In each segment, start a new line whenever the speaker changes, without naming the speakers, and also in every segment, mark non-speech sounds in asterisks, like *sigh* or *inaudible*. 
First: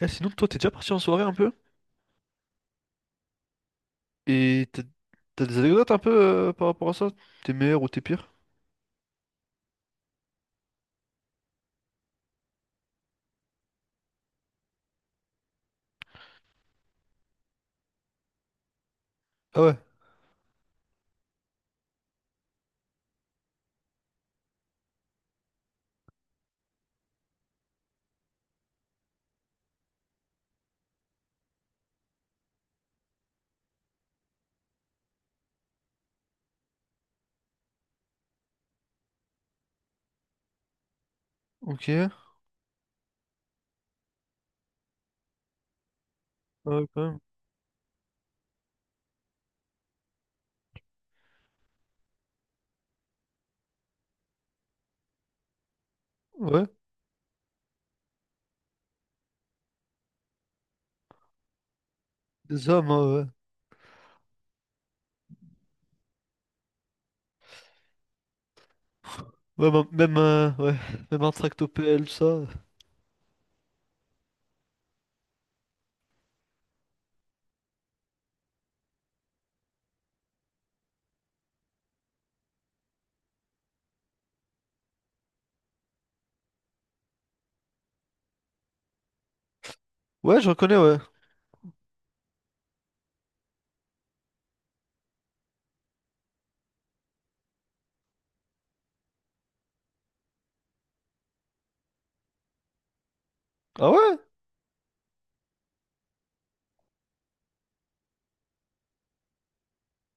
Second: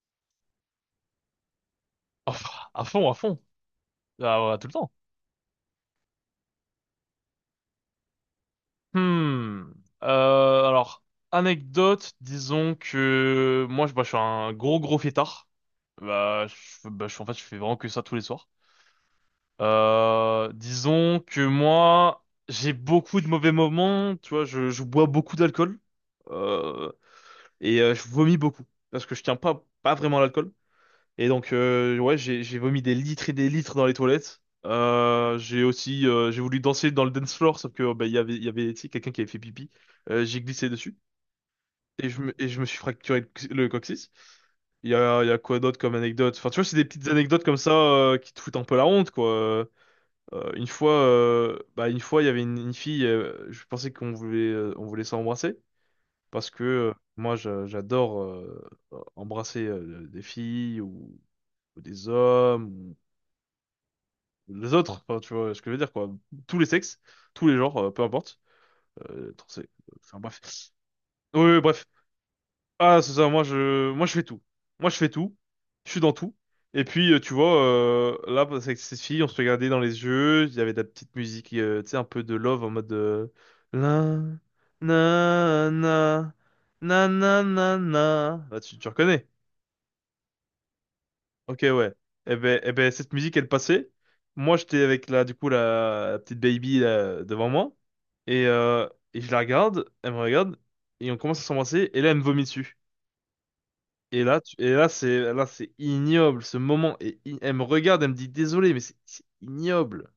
Eh, sinon, toi, t'es déjà parti en soirée un peu?
Oh, à fond, à fond. Ah ouais, tout
Et
le
t'as
temps.
t'as des anecdotes un peu par rapport à ça? T'es meilleur ou t'es pire?
Hmm. Alors, anecdote, disons que moi, je suis un gros, gros fêtard. En fait, je fais vraiment que ça tous les soirs.
Ah ouais,
Disons que moi, j'ai beaucoup de mauvais moments. Tu vois, je bois beaucoup d'alcool. Euh, et je vomis beaucoup. Parce que je tiens pas vraiment à l'alcool. Et donc, ouais, j'ai vomi des litres et des litres dans les toilettes. J'ai aussi, j'ai voulu danser dans le dance floor, sauf que oh, bah, il y avait, tu sais, quelqu'un qui avait fait pipi. J'ai glissé dessus
ok. Ah
et je me suis fracturé le coccyx. Il y a quoi d'autre comme anecdote? Enfin, tu vois, c'est des
ouais, quand
petites
même.
anecdotes comme ça, qui te foutent un peu la honte, quoi. Une fois, il y avait une fille. Je pensais qu'on voulait s'embrasser parce que
Ouais,
moi, j'adore embrasser des filles ou des
des hommes,
hommes
hein, ouais.
les autres, enfin, tu vois ce que je veux dire, quoi. Tous les sexes, tous les genres, peu importe. Euh, trans- euh,
Ouais, bah, même,
enfin, bref.
ouais. *laughs* Même un
Oui, oui, bref.
tractopelle, tout ça.
Ah, c'est ça, moi je fais tout. Moi je fais tout. Je suis dans tout. Et puis, tu vois, là, bah, avec ces filles on se regardait dans les yeux. Il y avait de la petite musique, tu sais, un peu de love en mode. La, na, na, na, na, na, na. Bah, tu reconnais.
Ouais, je reconnais, ouais.
Ok, ouais. Eh ben, cette musique, elle passait. Moi, j'étais avec la petite baby là, devant moi. Et je la regarde, elle me regarde, et on commence à s'embrasser, et là, elle me vomit dessus.
Ah ouais?
Et là, c'est ignoble, ce moment. Elle me regarde, elle me dit, désolé, mais c'est ignoble.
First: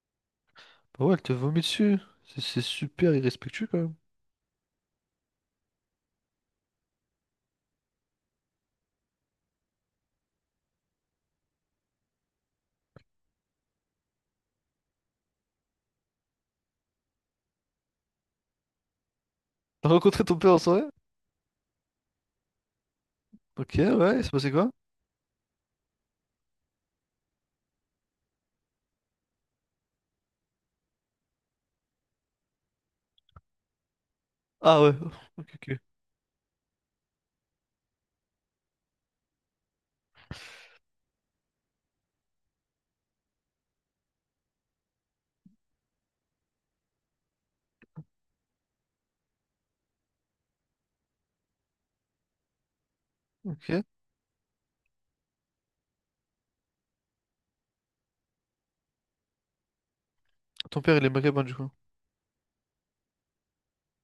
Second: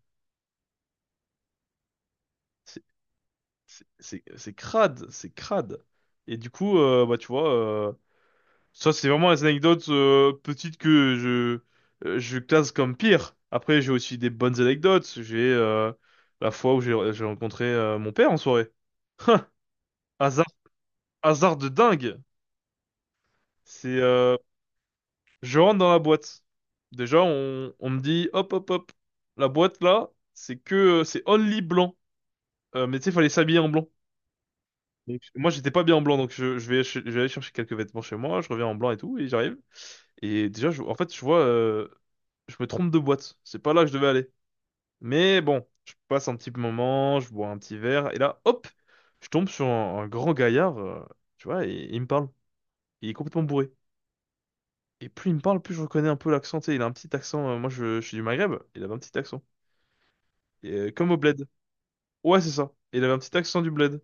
Bah ouais, elle te vomit dessus. C'est
C'est,
super irrespectueux, quand
c'est,
même.
c'est c'est crade, c'est crade. Et du coup, bah, tu vois, ça, c'est vraiment les anecdotes petites que je classe comme pire. Après, j'ai aussi des bonnes anecdotes. J'ai la fois où j'ai rencontré mon père en soirée. Hein.
T'as rencontré ton
Hasard,
père en soirée?
hasard de dingue.
Ok,
C'est,
ouais, il s'est
euh,
passé quoi?
je rentre dans la boîte. Déjà, on me dit, hop, hop, hop. La boîte là, c'est only blanc. Mais tu sais, fallait s'habiller en blanc.
Ah ouais,
Donc,
ok,
moi, j'étais
ok,
pas bien en blanc, donc je vais aller chercher quelques vêtements chez moi. Je reviens en blanc et tout, et j'arrive. Et déjà, en fait, je vois, je me trompe de boîte. C'est pas là que je devais aller. Mais bon, je passe un petit moment, je bois un petit verre, et là, hop, je tombe sur un grand gaillard, tu vois, et il me parle. Il est complètement bourré.
ok.
Et plus il me parle, plus je reconnais un peu l'accent. Tu sais, il a un petit accent. Moi, je suis du Maghreb. Il avait un petit accent. Et,
Ton père, il est
comme au
maghrébin,
bled.
du coup.
Ouais, c'est ça. Il avait un petit accent du bled.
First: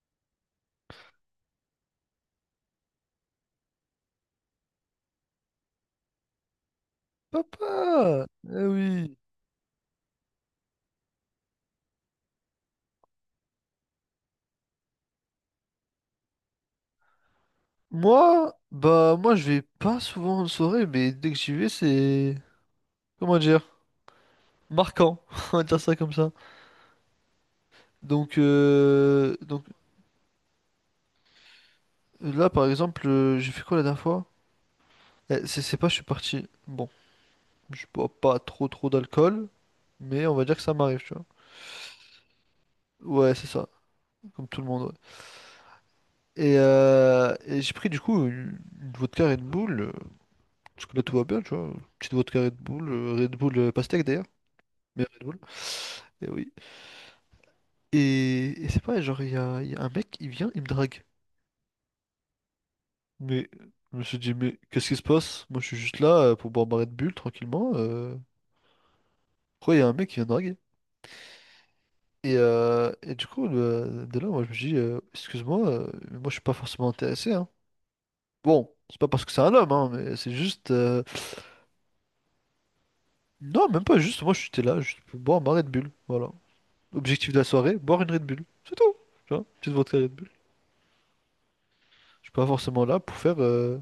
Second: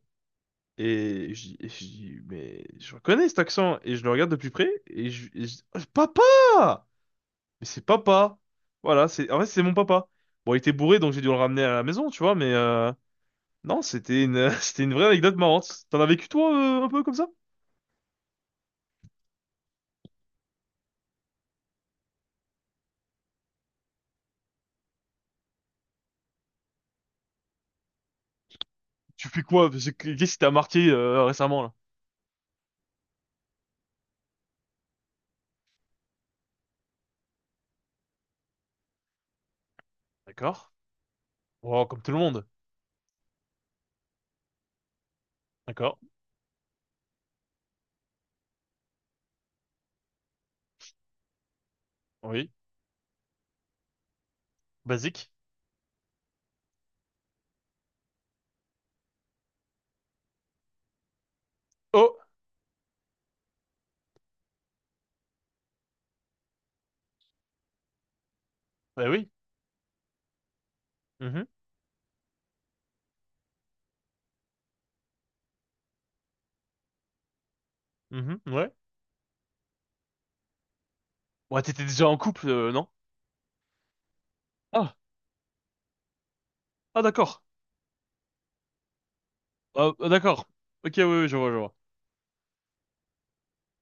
Et je dis, mais je reconnais cet accent. Et je le regarde de plus près. Et je dis, oh, papa! Mais c'est
Papa!
papa.
Eh
Voilà,
oui!
c'est en fait c'est mon papa. Bon, il était bourré donc j'ai dû le ramener à la maison, tu vois, mais non, c'était une *laughs* c'était une vraie anecdote marrante. T'en as vécu toi, un peu comme ça?
Moi, bah moi je vais pas souvent en soirée, mais dès que j'y vais, c'est comment dire, marquant, *laughs* on va dire ça comme ça. Donc
Tu
euh,
fais
donc
quoi? Qu'est-ce qui t'a marqué récemment là?
là par exemple, j'ai fait quoi la dernière fois? Eh, c'est pas, je suis parti. Bon, je bois pas trop trop d'alcool, mais on va dire que
D'accord.
ça m'arrive, tu vois.
Oh, comme tout le monde.
Ouais, c'est ça, comme tout le monde. Ouais.
D'accord.
Et j'ai pris du coup une vodka Red Bull, parce que là tout va bien, tu vois. Petite vodka
Oui.
Red Bull, Red Bull pastèque d'ailleurs, mais Red
Basique.
Bull. Et oui. Et c'est pareil, genre, il y a un mec, il vient, il me drague.
Oh,
Mais je me suis dit, mais qu'est-ce qui se passe? Moi, je suis juste là pour boire ma Red Bull tranquillement.
bah oui.
Pourquoi il y a un mec qui vient me draguer?
Mhm.
Et du coup, de là, moi, je me dis, excuse-moi, mais moi, je suis pas forcément intéressé, hein.
Mhm.
Bon,
Ouais.
c'est pas parce que c'est un homme, hein, mais c'est juste.
Ouais, t'étais déjà en couple, non?
Non, même pas juste, moi, j'étais là,
Ah,
juste pour boire ma Red Bull. Voilà.
ah
Objectif de
d'accord.
la soirée, boire une Red Bull. C'est tout. Tu vois, petite
Ah,
vodka
ah,
Red Bull.
d'accord. Ok, oui, oui, je vois, je vois.
Je suis pas forcément là pour faire.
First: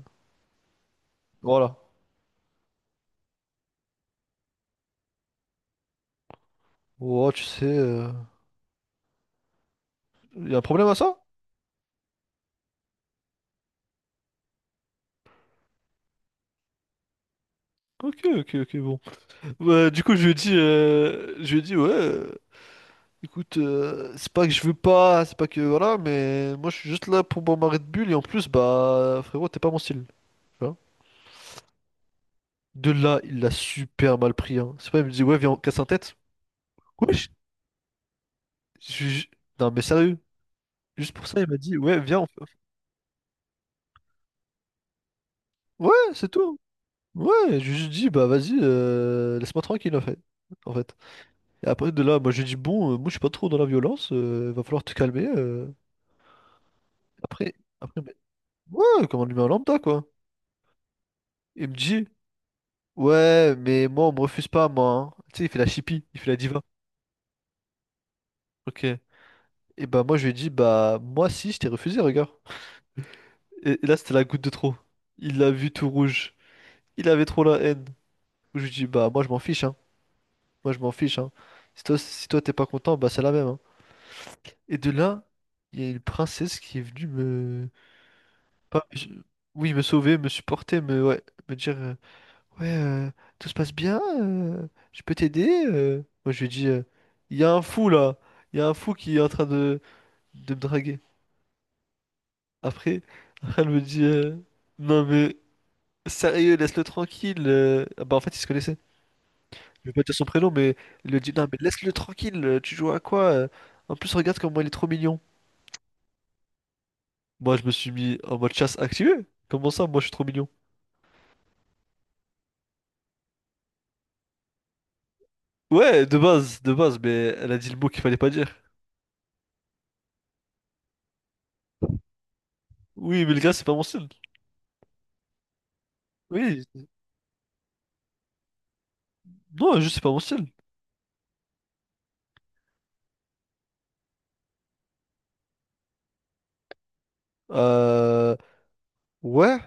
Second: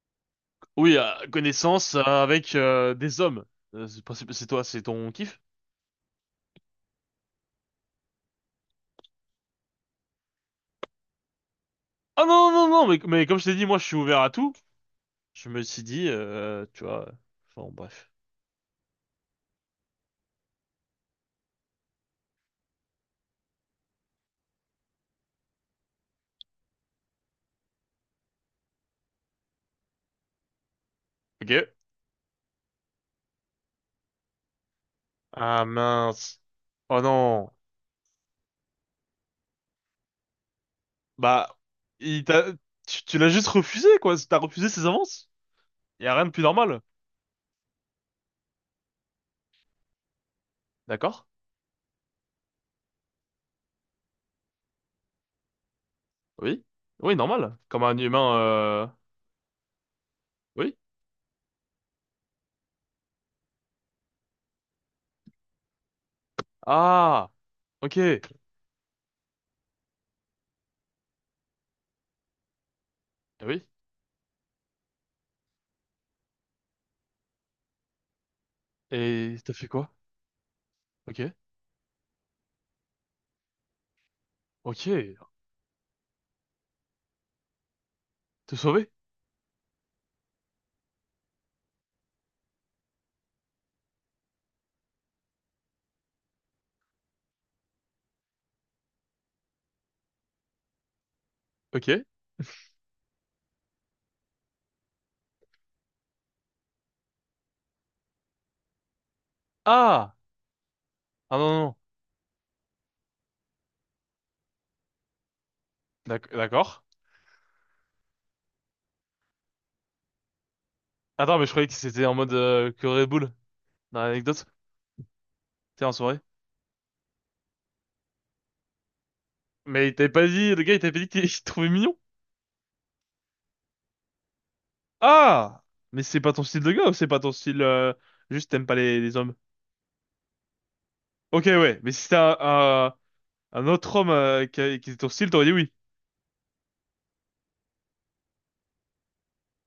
Oui,
Voilà.
connaissance avec des hommes. C'est pas- c'est toi, c'est ton kiff?
Oh, tu sais, il y a un problème à ça?
Ah non, non, non, mais comme je t'ai dit, moi je suis ouvert à tout. Je me suis dit, tu vois, enfin bref.
Ok, ok, ok, bon. Bah, du coup, je lui ai dit, je lui ai dit, ouais, écoute, c'est pas que je veux pas, c'est pas que voilà, mais moi je suis juste là pour bombarder de bulles et en plus, bah frérot, t'es pas mon style. Tu vois.
Ok.
De là, il l'a super mal pris, hein. C'est pas, il me dit, ouais, viens, on
Ah
casse un tête.
mince. Oh
Ouais,
non.
je- non, mais sérieux, juste pour ça, il m'a
Bah,
dit, ouais, viens,
il
on fait-
t'a, tu l'as juste refusé, quoi. T'as refusé ses avances.
Ouais,
Y a rien
c'est
de plus
tout.
normal.
Ouais, je lui ai dit, bah vas-y, laisse-moi tranquille, en fait. En fait.
D'accord?
Et après, de là, moi j'ai dit, bon, moi je suis pas trop dans la violence, va falloir te calmer.
Oui. Oui,
Après.
normal. Comme un
Après,
humain.
ouais, comme un humain lambda, quoi.
Oui.
Il me dit, ouais, mais moi, on me refuse pas, moi, hein. Tu sais, il fait la chippie, il fait la diva.
Ah, ok.
Ok. Et bah, moi, je lui ai dit, bah, moi, si, je t'ai refusé, regarde.
Oui.
Et là, c'était la goutte de trop. Il l'a vu tout rouge. Il avait trop la haine. Je lui ai dit, bah, moi, je
Et
m'en
t'as
fiche,
fait
hein.
quoi?
Moi, je m'en fiche,
Ok.
hein. Si toi, si toi, t'es pas content, bah, c'est la même, hein. Et
Ok.
de là, il y a une princesse qui est venue me.
Te
pas-
sauver?
je- Oui, me sauver, me supporter, me. Ouais, me dire. Ouais, tout se passe bien, je peux t'aider. Moi, je lui ai dit, il y a un fou là, il y a un fou qui est en train de me draguer.
Ok.
Après, *laughs* elle me dit, non mais sérieux, laisse-le tranquille. Ah bah, en fait, il se connaissait. Je vais pas
Ah!
dire son prénom, mais il lui dit,
Ah
non
non,
mais
non. Non.
laisse-le tranquille, tu joues à quoi? En plus, regarde comment il est trop mignon.
D'accord.
Moi, je me suis mis en mode chasse activée. Comment ça, moi, je suis trop mignon?
Attends, mais je croyais que c'était en mode que Red Bull, dans l'anecdote. T'es en
Ouais, de
soirée.
base, de base, mais elle a dit le mot qu'il fallait pas dire.
Mais il t'avait pas dit, le gars, il t'avait pas dit qu'il *laughs* qu'il te trouvait mignon?
Oui, mais le gars, c'est pas mon style.
Ah! Mais c'est pas ton
Oui,
style de gars ou c'est pas ton style, juste t'aimes pas les hommes?
non, juste c'est pas mon style.
Ok, ouais. Mais si c'était un autre homme, qui était ton style, t'aurais dit oui.
Euh... Ouais,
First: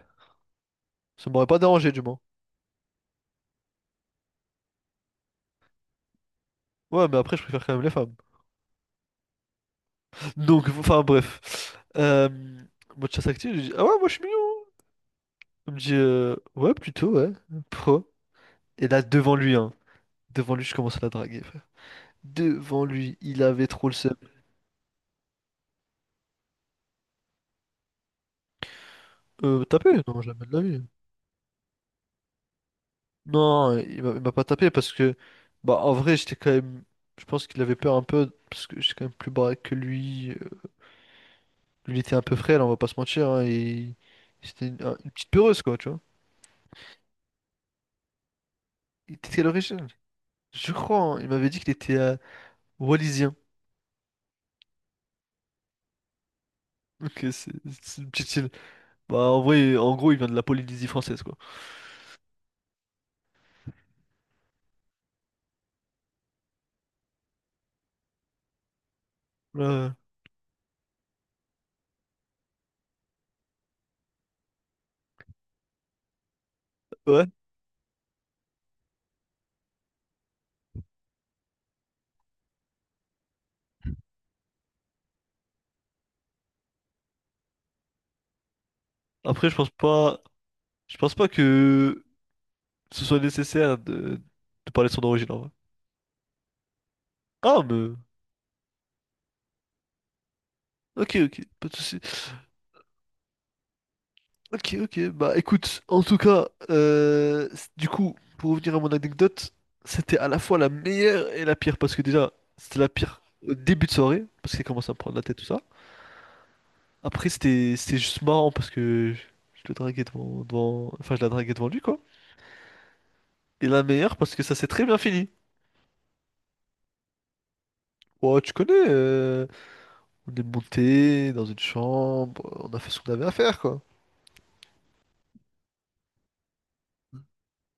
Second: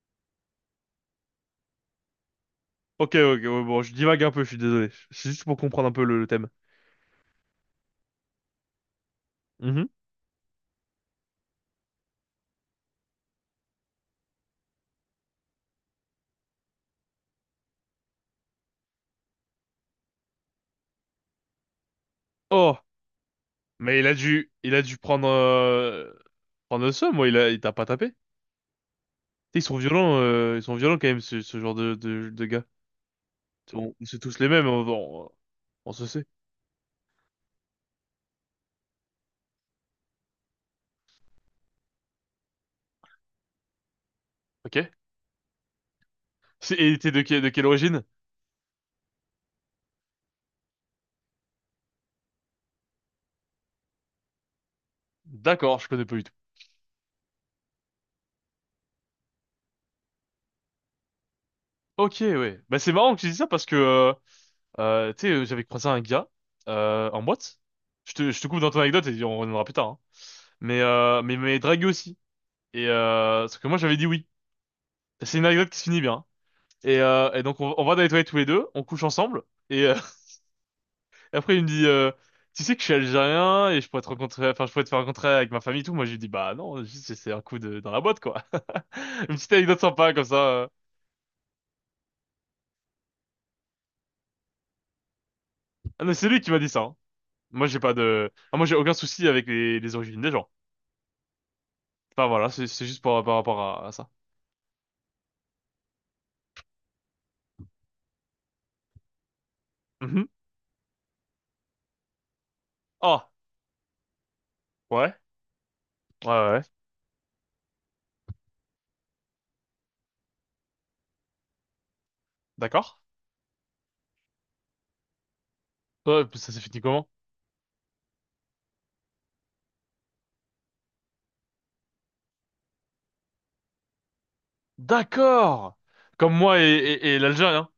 ça m'aurait pas dérangé du moins.
Ok, ok, ouais, bon, je divague un peu, je suis désolé. C'est juste pour comprendre un peu le thème.
Ouais, mais après, je préfère quand même les femmes.
Mhm.
*laughs* Donc, enfin, bref. Euh... Mode chasse active, je dis, ah ouais, moi je suis mignon. Il me dit, ouais, plutôt, ouais. Pro. Et là, devant lui, hein. Devant lui, je commence à la draguer, frère.
Oh!
Devant lui, il avait trop le
Mais il a
seum.
dû, il a dû prendre le seum, moi, il t'a pas tapé. Tu sais,
Tapé? Non, jamais de la
ils sont
vie.
violents quand même, ce genre de gars.
Non, il m'a
C'est
il m'a
tous
pas
les mêmes,
tapé
on,
parce que,
on,
bah, en
on se
vrai,
sait.
j'étais quand même. Je pense qu'il avait peur un peu parce que j'étais quand même plus baraque que lui. Lui, il était un peu frêle, on va pas se mentir, hein, et c'était une,
Ok?
une petite peureuse, quoi, tu vois.
Et t'es de quelle origine?
Il était de quelle origine? Je crois, hein, il m'avait dit qu'il était wallisien.
D'accord, je connais pas du tout.
Ok, c'est une petite île. Bah, en vrai, en gros, il vient de la Polynésie française, quoi.
Ok, ouais. Bah c'est marrant que tu dis ça parce que tu sais, j'avais croisé un gars en boîte. Je te coupe dans ton anecdote et on reviendra plus tard,
Euh,
hein. Mais il m'avait dragué aussi. Et parce que moi j'avais dit oui. C'est une anecdote qui se finit bien. Et,
ouais.
euh, et donc on va dans les toilettes tous les deux, on couche ensemble. Et*laughs* et après il me dit, tu sais que je suis algérien et je pourrais te rencontrer, enfin je pourrais te faire rencontrer avec ma famille et tout. Moi je lui dis bah non, juste c'est un coup de dans la boîte quoi. *laughs* Une
Après,
petite
je pense
anecdote sympa
pas,
comme ça.
je pense pas que ce soit nécessaire de parler de son origine, en vrai.
Ah non, c'est lui qui m'a dit ça, hein.
Ah,
Moi, j'ai
mais...
pas de, ah, moi, j'ai aucun souci avec les origines des gens.
Ok, ok, pas de souci.
Enfin, voilà, c'est juste par rapport à ça.
Ok, ok, bah écoute, en tout cas, du coup, pour revenir à mon anecdote, c'était
Mhm.
à la fois la meilleure et la pire, parce que déjà, c'était la pire
Ah,
au début de soirée, parce qu'il commence à me
ouais,
prendre la tête, tout ça.
ouais, ouais, ouais.
Après, c'était juste marrant parce que je le draguais devant, enfin, je la draguais devant lui, quoi.
D'accord.
Et la meilleure parce que ça s'est très bien fini.
Ouais, puis ça s'est fini comment?
Ouais, tu connais, on est monté dans une chambre, on a fait ce qu'on avait à faire, quoi.
D'accord! Comme moi et l'Algérien.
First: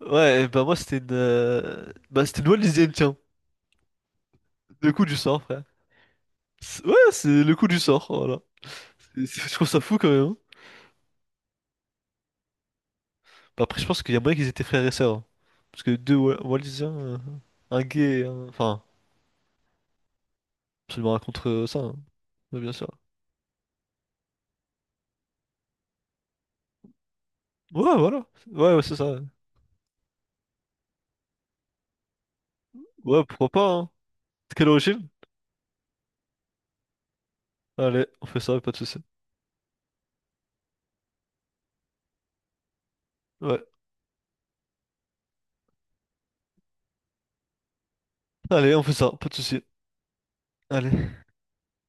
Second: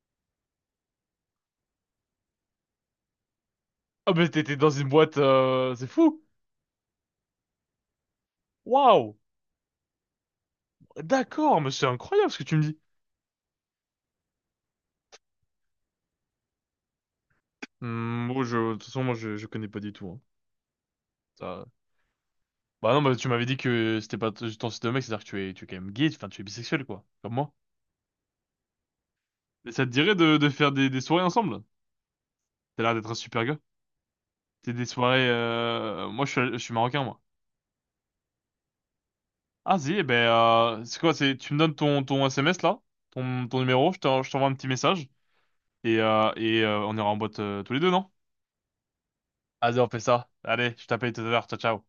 Ouais, bah moi, c'était une... bah, c'était une bonne tiens.
Ah, mais t'étais dans une
Le coup du
boîte,
sort, frère.
c'est fou!
Ouais, c'est le coup du sort, voilà.
Waouh!
Je trouve ça fou, quand même, hein.
D'accord, mais c'est incroyable ce que tu me dis.
Bah, après, je pense qu'il y a moyen qu'ils étaient frères et sœurs, hein. Parce que deux Wallisiens, un gay, et
Hmm, bon, de
enfin,
toute façon, moi, je connais pas du tout, hein.
absolument rien contre
Ça-
ça, hein. Ouais, bien sûr.
Bah non, bah tu m'avais dit que c'était pas ton style de mec, c'est-à-dire que tu es quand même gay, enfin, tu es bisexuel, quoi. Comme moi.
Ouais, voilà. Ouais, ouais, c'est ça.
Mais ça te dirait de faire des soirées ensemble? T'as l'air d'être un
Ouais,
super
pourquoi
gars.
pas, hein. Quelle
C'est des
origine?
soirées. Moi, je suis marocain, moi.
Allez, on fait ça, pas de souci.
Ah, si, eh ben, c'est quoi? C'est, tu me donnes ton SMS là, ton
Ouais.
numéro, je t'envoie un petit message et on ira en boîte tous les deux, non?
Allez, on fait ça, pas de souci.
Allez, on fait ça. Allez, je t'appelle tout
Allez.
à l'heure. Ciao, ciao.